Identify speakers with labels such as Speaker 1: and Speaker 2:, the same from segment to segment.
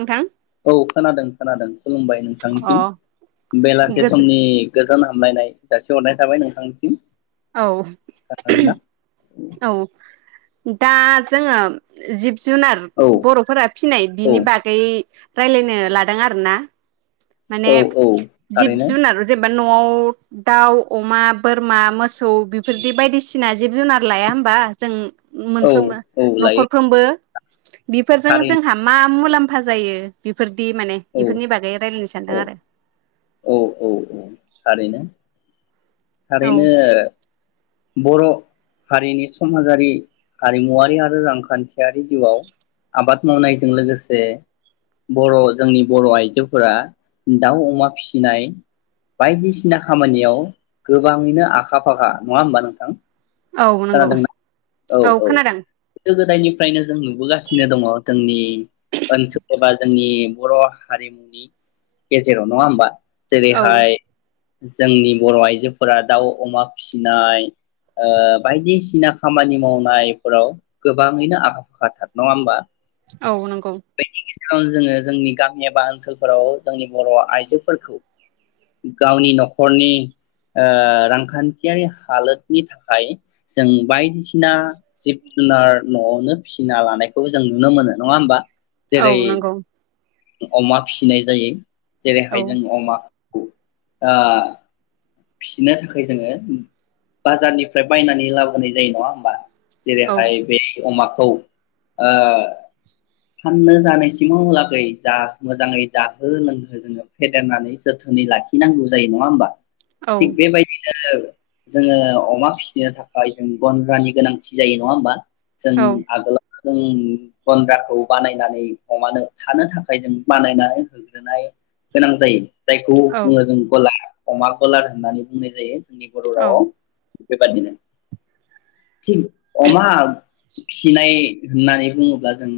Speaker 1: नोंथां
Speaker 2: औ खोनादों खोनादों खुलुमबाय
Speaker 1: अ
Speaker 2: नोंथांनिसिम बेलासे
Speaker 1: गोजो
Speaker 2: समनि गोज गोजोन हामलायनाय जासिहरनाय थाबाय नोंथांनिसिम
Speaker 1: औ
Speaker 2: नोंना
Speaker 1: औ दा जोङो जिब जुनार
Speaker 2: औ
Speaker 1: बर'फोरा फिनाय बिनि
Speaker 2: औ
Speaker 1: बागै रायलायनो लादों आरोना माने
Speaker 2: औ औ
Speaker 1: जिब
Speaker 2: थारैनो
Speaker 1: जुनार जेनबा न'आव दाउ, अमा, बोरमा मोस सौ बिफोरदि बायदिसिना जिब जुनार लाया होमबा जों
Speaker 2: औ
Speaker 1: मोनफ्रोमबो
Speaker 2: औ लायो
Speaker 1: नखरफ्रोमबो बिफोरजों
Speaker 2: थारैनो
Speaker 1: जोंहा मा मुलाम फा जायो बिफोर दि माने
Speaker 2: औ
Speaker 1: बिफोरनि बागै रायलायनो सानदों
Speaker 2: औ
Speaker 1: आरो
Speaker 2: औ औ औ‌ थारैनो
Speaker 1: औ
Speaker 2: थारैनो बर' हारिनि समाजारि हारिमुवारि आरो रांखान्थियारि जिउआव आबाद मावनायजों लोगोसे बर' जोंनि बर' आइजोफोरा दाउ अमा फिसिनाय बायदिसिना खामानियाव गोबाङैनो आखा फाखा नङा होमबा नोंथां?
Speaker 1: औ नोंगौ
Speaker 2: खोनादोंना
Speaker 1: औ खोनादों
Speaker 2: गोदो गोदायनिफ्रायनो जों नुबोगासिनो दङ जोंनि ओनसोल एबा जोंनि बर हारिमुनि गेजेराव नङाहोमबा जेरै
Speaker 1: औ
Speaker 2: हाय जोंनि बर आइजोफ फोरा दाउ अमा फिसिनाय ओ बायदिसिना खामानि मावनायफोराव गोबाङैनो आखा फाखाथार नङा होमबा
Speaker 1: औ नंगौ
Speaker 2: सिगां जोङो जोंनि गामि एबा ओनसोलफोराव जोंनि बर आइजोफोरखौ गावनि नखरनि ओ रांखान्थियारि हालोदनि थाखाय जों बायदिसिना जिब जुनार न'आवनो फिसिना लानायखौ जों नुनो मोनो नङा होमबा
Speaker 1: औ
Speaker 2: जेरै
Speaker 1: नोंगौ
Speaker 2: अमा फिनाय जायो जेरैहाय
Speaker 1: औ
Speaker 2: जों अमा आ फिसिनो थाखाय जोङो बाजारनिफ्राय बायनानै लाबोनाय जायो नङा होमबा
Speaker 1: औ
Speaker 2: जेरैहाय बे अमाखौ ओ फाननो जानायसिमाव लागै जा मोजाङै जाहो लोंहो जोङो फेदेरनानै जोथोनै लाखिनांगौ जायो नङा होमबा थिग
Speaker 1: औ
Speaker 2: बेबायदि ओ जोङो अमा फिसिनो थाखाय जों गन्द्रानि गोनांथि जायो नङा होमबा जों
Speaker 1: औ
Speaker 2: आगोला जों गन्द्राखौ बानायनानै अमानो थानो थाखाय जों बानायनानै होग्रोनाय गोनां जायो जायखौ
Speaker 1: औ
Speaker 2: बुङो जों गला अमा कलार होननानै बुंनाय जायो बिनि बर
Speaker 1: औ
Speaker 2: रावाव बेबादिनो थिग अमा फिनाय होननानै बुङोब्ला जों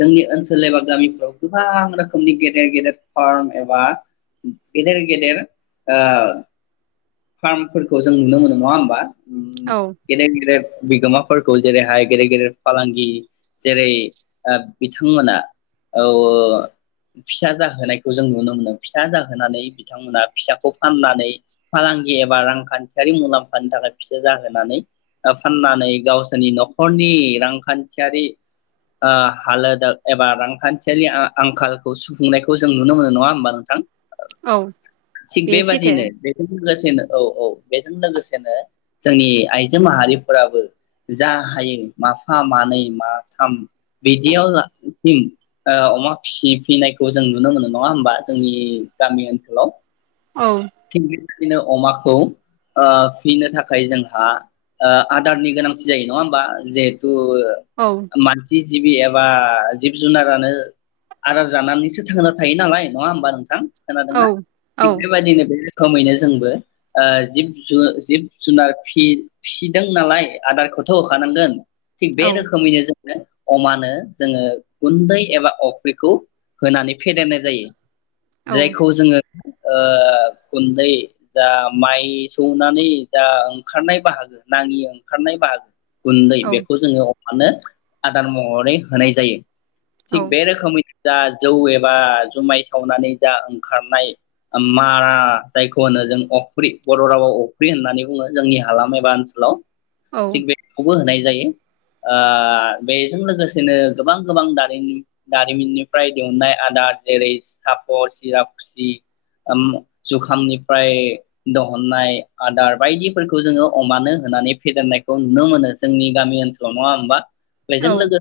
Speaker 2: जोंनि ओनसोल एबा गामिफ्राव गोबां रोखोमनि गेदेर गेदेर फार्म एबा गेदेर गेदेर ओ फार्मफोरखौ जों नुनो मोनो नङा होमबा उम
Speaker 1: औ
Speaker 2: गेदेर गेदेर बिगोमाफोरखौ जेरैहाय गेदेर गेदेर फालांगि जेरै ओ बिथांमोना औ फिसा जाहोनायखौ जों नुनो मोनो फिसा जाहोनानै बिथांमोना फिसाखौ फाननानै फालांगि एबा रांखान्थियारि मुलाम्फानि थाखाय फिसो जाहोनानै फाननानै गावसोरनि नखरनि रांखान्थियारि ओ हालोदा एबा रांखान्थियारि आंखालखौ सुफुंनायखौ जों नुनो मोनो नङा होमबा नोंथां
Speaker 1: औ
Speaker 2: थिग
Speaker 1: बेयो सैथो
Speaker 2: बेबादिनो लोगोसेनो औ औ बेजों लोगोसेनो जोंनि आइजो माहारिफोराबो जा हायो माफा मानै माथाम बिदियावसिम ओ अमा फिनायखौ जों नुनो मोनो नङा होमबा जोंनि गामि ओनसोलाव
Speaker 1: औ
Speaker 2: नो अमाखौ फिनो थाखाय जोंहा आदारनि गोनांथि जायो नङा होमबा जिहेथु
Speaker 1: औ
Speaker 2: ओ मानसि जिबि एबा जिब जुनारानो आदार जानानैसो थांना थायो नालाय नङा होमबा नोंथां
Speaker 1: औ
Speaker 2: खोनादोंना
Speaker 1: औ
Speaker 2: थिग बेबायादिनो बे रोखोमैनो जोंबो ओ जिब जुन जिब जुनार फिदों नालाय आदारखौथ होखानांगोन थिग
Speaker 1: औ
Speaker 2: बे रोखोमैनो जों अमानो जोङो गुन्दै एबा अफ्रिखौ होनानै फेदेरनाय जायो
Speaker 1: औ
Speaker 2: जायखौ जोङो ओ गुन्दै जा माइ सौनानै जा ओंखारनाय बाहागो नाङि ओंखारनाय बाहागो गुन्दै बेखौ जोङो मानो आदार महरै होनाय जायो थिग बे रोखोमै जा जौ एबा जुमाय सावनानै जा ओंखारनाय मारा जायखौ होनो जों अफ्रि बर रावआव अफ्रि होननानै बुङो जोंनि हालाम एबा ओनसोलाव थिग बेखौबो होनाय जायो ओ बेजों लोगोसेनो गोबां गोबां दारिमिन दारिमि ननिफ्राय दिहुननाय आदार जेरै सापर सिरा खुसि जुखामनिफ्राय दहननाय आदार बायदिफोरखौ जोङो अमानो होनानै फेदेरनायखौ नुनो मोनो जोंनि गामि ओनसोलाव नङा होमबा बेजों
Speaker 1: औ
Speaker 2: लोगो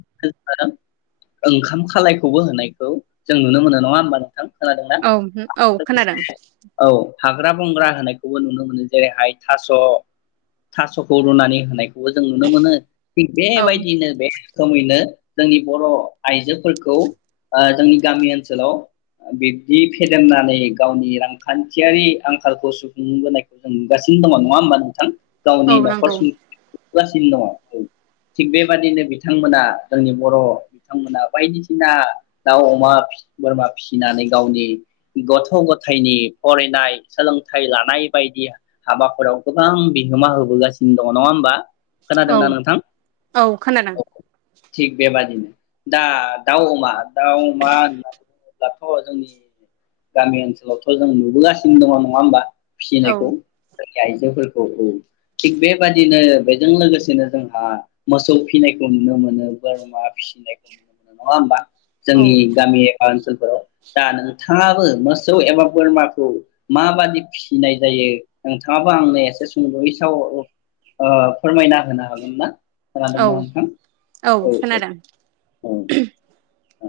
Speaker 2: [inaudible] ओंखाम खालायखौबो होनायखौ जों नुनो मोनो नङा होमबा नोंथां खोनादोंना?
Speaker 1: औ औ खोनादों
Speaker 2: औ हाग्रा बंग्रा होनायखौबो नुनो मोनो जेरैहाय थास' थास'खौ रुनानै होनाय खौबो जों नुनो मोनो थि
Speaker 1: औ
Speaker 2: बेबायदिनो बे रोखोमैनो जोंनि बर' आइजोफोरखौ ओ जोंनि गामि ओनसोलाव बिब्दि फदेरनानै गावनि रां खान्थियारि आंखालखौ सुफुंबोनायखौ नुगासिनो दङ नङा होमबा नोंथां
Speaker 1: औ
Speaker 2: गावनि नख'र
Speaker 1: नंगौ
Speaker 2: सुंनायखौ नुबोगासिनो दङ थिग बेबादिनो बिथांमोना जोंनि बर' बिथांमोना बायदिसिना दाउ अमा बोरमा फिसिनानै गावनि गथ' गथायनि फरायनाय सोलोंथाइ लानाय बायदि हाबाफोराव गोबां बिहोमा होबोगासिनो दङ नङा होमबा
Speaker 1: औ
Speaker 2: खोनादोंना नोंथां
Speaker 1: औ खोनादों
Speaker 2: थिग बेबादिनो दा दाउ अमा दाउ, अमा दाथ' जोंनि गामि ओनसोलावथ' जों नुबोगासिनो दङ नङा होमबा
Speaker 1: औ
Speaker 2: फिसिनायखौ आयजोफोरखौ औ थिग बेबादिनो बेजों लोगोसेनो जोंहा मोसौ फिनायखौ नुनो मोनो बोरमा फिसिनायखौ नङा होमबा
Speaker 1: औ
Speaker 2: जोंनि गामि एबा ओनसोल दा नोङो नोंथाङाबो मोसौ एबा बोरमाखौ माबादि फिसिनाय जायो नोंथाङाबो आंनो एसे सुंद'यै साव ओ फोरमायना होनो हागोन ना? खोनादोंना
Speaker 1: औ
Speaker 2: नोंथां
Speaker 1: औ खोनादों
Speaker 2: औ औ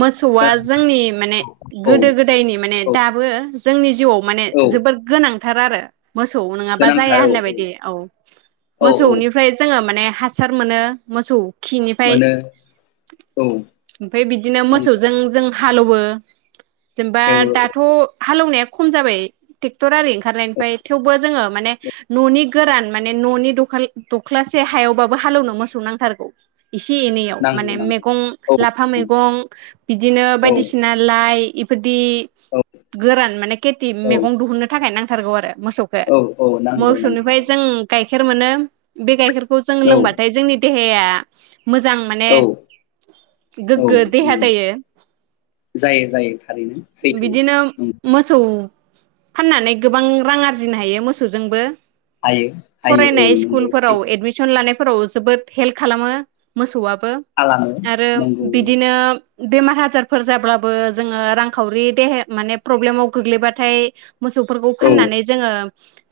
Speaker 1: मोसौआ जोंनि माने
Speaker 2: औ
Speaker 1: गोदो गोदायनि माने
Speaker 2: औ
Speaker 1: दाबो जोंनि जिउआव माने
Speaker 2: औ
Speaker 1: जोबोर गोनां थार आरो मोसौ नङाबा जाया
Speaker 2: गोनांथार औ
Speaker 1: होननाय बायदि औ
Speaker 2: औ औ
Speaker 1: मोसौनिफ्राय जोङो माने हासार मोनो मोसौ खिनिफ्राय
Speaker 2: मोनो औ
Speaker 1: ओमफाय बिदि
Speaker 2: नंगौ
Speaker 1: मोसौजों जों हालौयो जेनैबा
Speaker 2: हेवो औ
Speaker 1: दाथ' हालौनाया खम जाबाय टेक्टर आरि
Speaker 2: औ
Speaker 1: ओंखारनायनिफ्राय थेवबो जोङो माने न'नि गोरान माने न'नि दखाल दख्लासे हायावबाबो हालौनो मोसौ नांथारगौ एसे एनैयाव
Speaker 2: नांगौ
Speaker 1: माने
Speaker 2: नांगौ
Speaker 1: मेगं
Speaker 2: औ
Speaker 1: लाफा मै गं बिदिनो बायदिसिना लाइ इफोद दि गोरान माने खेथि
Speaker 2: औ
Speaker 1: मेगं दुहुननो थाखाय नां थारगौ आरो मोसौखो
Speaker 2: औ औ नांगौ नांगौ
Speaker 1: मोसौनिफ्राय जों
Speaker 2: नांगौ
Speaker 1: गाइ खेर मोनो बे गाइखेर खौ जों
Speaker 2: औ
Speaker 1: लोंबाथाय जोंनि दे हेया मोजां माने
Speaker 2: औ औ
Speaker 1: गोग गो देहा
Speaker 2: नंगौ
Speaker 1: जायो
Speaker 2: जायो जायो थारैनो सैथो
Speaker 1: बिदिनो
Speaker 2: नंगौ
Speaker 1: मोसौ फाननानै गोबां रां आरजिनो हायो मोसौजोंबो
Speaker 2: हायो हायो औ
Speaker 1: फरायनाय
Speaker 2: नंगौ
Speaker 1: सिकुलफोराव
Speaker 2: सैथो
Speaker 1: एडमिसन लानाय फोराव जोबोद हेल खालामो मोसौआ
Speaker 2: खालामो नंगौ।
Speaker 1: बिदिनो
Speaker 2: नंगौ
Speaker 1: बेमार हाजारफोर जाब्लाबो जोङो रांखावरि देहाया माने प्रब्लेमाव गोग्लैबाथाय मोसौफोरखौ
Speaker 2: औ
Speaker 1: फाननानै जोङो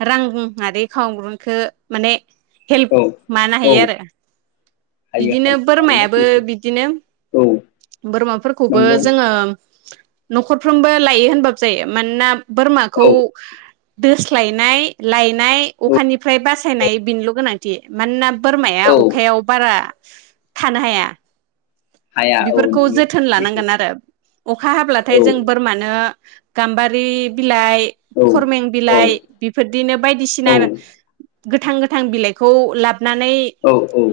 Speaker 1: रां आरि खावग्रुनखो माने हेल्प
Speaker 2: औ
Speaker 1: मानो
Speaker 2: औ
Speaker 1: हायो आरो
Speaker 2: हायो
Speaker 1: बिदिनो
Speaker 2: हायो थारैनो
Speaker 1: बोरमायाबो
Speaker 2: सैथो
Speaker 1: बिदिनो
Speaker 2: औ
Speaker 1: बोरमाफोरखौबो
Speaker 2: नंगौ
Speaker 1: जोङो न'खरफ्रोमबो लायो होनबाबो जायो मानोना बोरमाखौ
Speaker 2: औ
Speaker 1: दोस्लायनाय लाय नाय
Speaker 2: औ
Speaker 1: अखानिफ्राय बासायनाय बिनिल गोनां थि मानोना बोरमाया
Speaker 2: औ
Speaker 1: अखायाव बारा थानो हाया।
Speaker 2: हाया औ
Speaker 1: बेफोरखौ
Speaker 2: नंगौ
Speaker 1: जोथोन
Speaker 2: सैथो
Speaker 1: लानांगोन आरो। अखा हाब्लाथाय
Speaker 2: औ
Speaker 1: जों बोरमानो गाम्बारि बि बिलाइ,
Speaker 2: औ
Speaker 1: खरमें
Speaker 2: औ
Speaker 1: बिलाइ, बिफोरदिनो
Speaker 2: औ
Speaker 1: बायदिसिना गोथां गोथां बिलाइखौ लाब नानै
Speaker 2: औ औ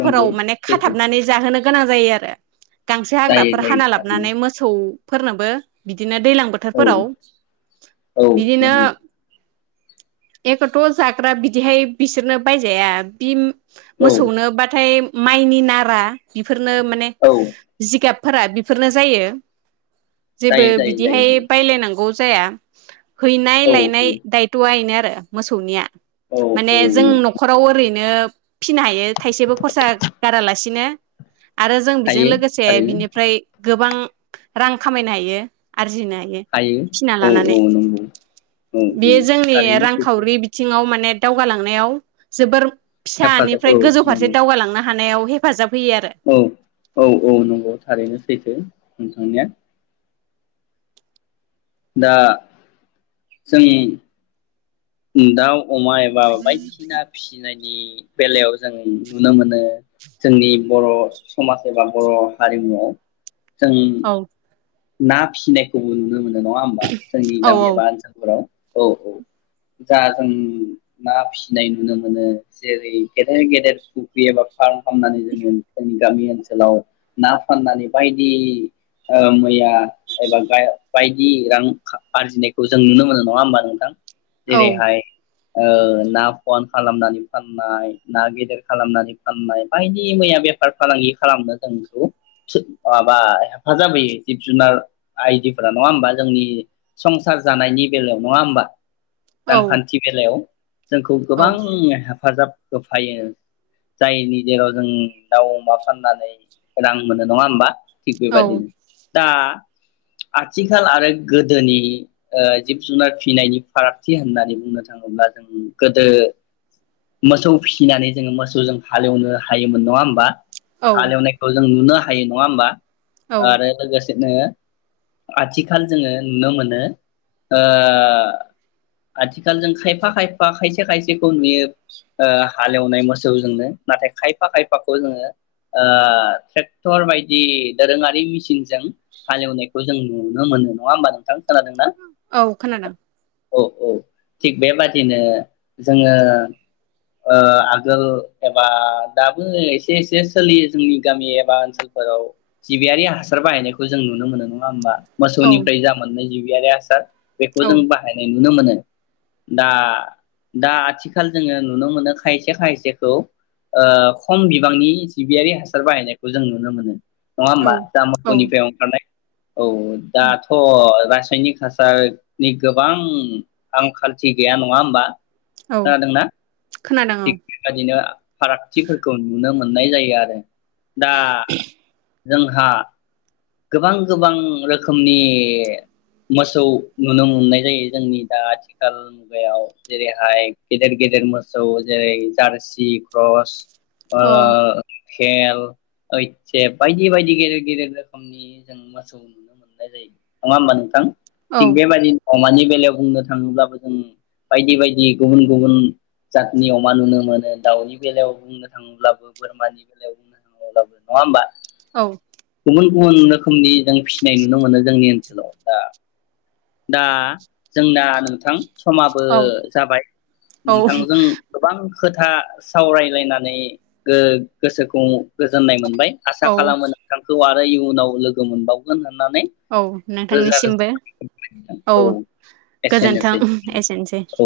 Speaker 2: नंगौ
Speaker 1: माने
Speaker 2: सैथो
Speaker 1: खाथाबनानै होनो गोनां जायो आरो। गांसो
Speaker 2: जायो
Speaker 1: हाग्राफोर
Speaker 2: जायो
Speaker 1: हाना
Speaker 2: थारैनो
Speaker 1: लाबनानै मोसौ फोरनोबो बिदि नो दैलां
Speaker 2: औ
Speaker 1: बोथोरफोराव
Speaker 2: औ
Speaker 1: बिदिनो
Speaker 2: नंगौ
Speaker 1: एखथ जाग्रा बिदिहाय बिसोरनो बायजाया बि
Speaker 2: औ
Speaker 1: मोसौनोबाथाय माइनि नारा बेफोरनो माने
Speaker 2: औ
Speaker 1: जिगाब फोरा बेफोरनो जायो। जेबो
Speaker 2: जायो जायो जायो
Speaker 1: बिदिहाय
Speaker 2: जायो
Speaker 1: बायलायनांगौ जाया। हैनाय
Speaker 2: औ
Speaker 1: लायनाय दायथआ एना आरो मोसौनिया।
Speaker 2: औ औ
Speaker 1: माने जों
Speaker 2: औ
Speaker 1: नखराव ओरै नो फिनो हायो थाइसेबो खरसा गारालासिनो। आरो जों बेजों
Speaker 2: हायो
Speaker 1: लोगोसे
Speaker 2: थारैनो
Speaker 1: बिनिफ्राय गोबां रां खामायनो हायो आरजिनो हायो फिना
Speaker 2: औ
Speaker 1: लानानै
Speaker 2: औ नंगौ औ
Speaker 1: बेयो जोंनि
Speaker 2: थारैनो सैथो
Speaker 1: रांखावरि बिथिङाव माने दावगालांनायाव जोबोर
Speaker 2: हेफाजाब औ
Speaker 1: फिसानिफ्राय गोजौ फारसे
Speaker 2: नंगौ
Speaker 1: दावगालांनो हानायाव हेफाजाब होयो आरो
Speaker 2: औ औ औ नंगौ थारैनो सैथो नोंथांनिया। दा जोंनि उ दाउ अमा एबा बायदिसिना फिसिनाय नि बेलायाव जों नुनो मोनो जोंनि बर समाज एबा बर हारिमुआव जोंनि
Speaker 1: आरो
Speaker 2: ना फिसिनायखौबो नुनो मोनो नङा होमबा जोंनि गामि
Speaker 1: औ
Speaker 2: एबा ओनसोलफोराव औ औ जा जों ना फिसिनाय नुनो मोनो जेरै गेदेर गेदेर फुख्रि एबा फार्म खालामनानै जोङो जोंनि गामि ओनसोलाव ना फाननानै बायदि ओ मै दा एबा बाय-बायदि रां आरजिनायखौ जों नुनो मोनो नङा होमबा नोंथां?
Speaker 1: औ
Speaker 2: जेरैहाय ओ ना फवान खालामनानै फाननाय ना गेदेर खालामनानै फाननाय बायदि मैया बेफार फालांगि खालामनो जोंखौ माबा हेफाजाब होयो। जिब जुनार बियदिफोरा नङा होमबा जोंनि संसार जानायनि बेलायाव नङा होमबा?
Speaker 1: औ
Speaker 2: रानखान्थि बेलायाव जोंखौ
Speaker 1: औ
Speaker 2: गोबांनि हेफाजाब होफायो जायनि जेराव जों दाउ अमा फाननानै उदां मोनो नङा होमबा? थिग
Speaker 1: औ
Speaker 2: बेबादिनो दा आथिखाल आरो गोदोनि ओ जिब जुनार फिसिनायनि फारागथि होननानै बुंनो थाङोब्ला जों गोदो मोसौ फिसिनानै जोङो मोसौजों हालेवनो हायोमोन नङा होमबा?
Speaker 1: औ
Speaker 2: हाल एवनायखौ जों नुनो हायो नङा होमबा?
Speaker 1: औ।
Speaker 2: लोगोसे नो आथिखाल जोङो नुनो मोनो ओ आथिखाल जों खायफा खायफा खायसे खायसेखौ नुयो ओ हालेवनाय मोसौजोंनो नाथाय खायफा खायफाखौ जोङो ओ ट्रेक्टर बायदि दोरोङारि मेसिन जों हालेवनायखौ जों नुनो मोनो नङा होमबा नोंथां? खोनादोंना
Speaker 1: औ खोनादों।
Speaker 2: औ औ थिग बेबादिनो जोङो ओ आगोल एबा दाबो एसे एसे सोलियो जोंनि गामि एबा ओनसोलफोराव जिबियारि हा सार बाहायनायखौ जों नुनो मोनो नङा होमबा?
Speaker 1: औ
Speaker 2: मसौनिफ्राय जा मोननाय जा जिबियारि हासार बेखौ
Speaker 1: औ
Speaker 2: जों बाहायनाय नुनो मोनो। दा दा आथिखाल जोङो नुनो मोनो खायसे खायसेखौ ओ खम बिबांनि जिबियारि हासार बाहायनायखौ जों नुनो मोनो नङा
Speaker 1: औ
Speaker 2: होमबा?
Speaker 1: औ
Speaker 2: माखयनिफ्राय ओंखारनाय औ दाथ' रासायनिक हासारनि गोबां आंखालथि गैया नङा होमबा?
Speaker 1: औ
Speaker 2: खोनादोंना
Speaker 1: खोनादों
Speaker 2: थिग बेबायदिनो फारागथिफोरखौ नुनो मोनो नुनाय जायो आरो। दा जोंहा गोबां गोबां रोखोमनि मोसौ नुनो मोननाय जायो जोंनि दा आथिखाल मुगायाव जेरैहाय गेदेर गेदेर मोसौ जेरै जारसि क्रस ओ
Speaker 1: औ
Speaker 2: पेल एइथसेप बायदि बायदि गेदेर गेदेर रोखोमनि जों मोसौ नुनो मोननाय जायो नङा होमबा नोंथां?
Speaker 1: अ औ
Speaker 2: थिग बे बादि अमानि बेलायाव बुंनो थाङोब्लाबो जों बायदि बायदि गुबुन गुबुन जातनि अमा नुनो मोनो दाउनि बेलायाव बुंनो थाङोब्लाबो बोरमानि बेलायाव बुंनो थाङोब्लाबो नङा होमबा?
Speaker 1: औ।
Speaker 2: गुबुन गुबुन रोखोमनि जों फिनाय नुनो मोनो जोंनि ओनसो लाव दा। दा जोंना नोंथां समाबो
Speaker 1: औ
Speaker 2: जाबाय
Speaker 1: औ
Speaker 2: नोंथांजों गोबां खोथा, सावरायलायनानै गो गोसोखौ गोजोननाय मोनबाय, आसा
Speaker 1: औ
Speaker 2: खालामो नोंथांखौ आं जाय इयुनाव लोगो मोनबावगोन होन
Speaker 1: औ नोंथांनिसिमबो,
Speaker 2: रोजा औ
Speaker 1: गोजोन्थों
Speaker 2: एसेनोसै
Speaker 1: एसेनोसै
Speaker 2: औ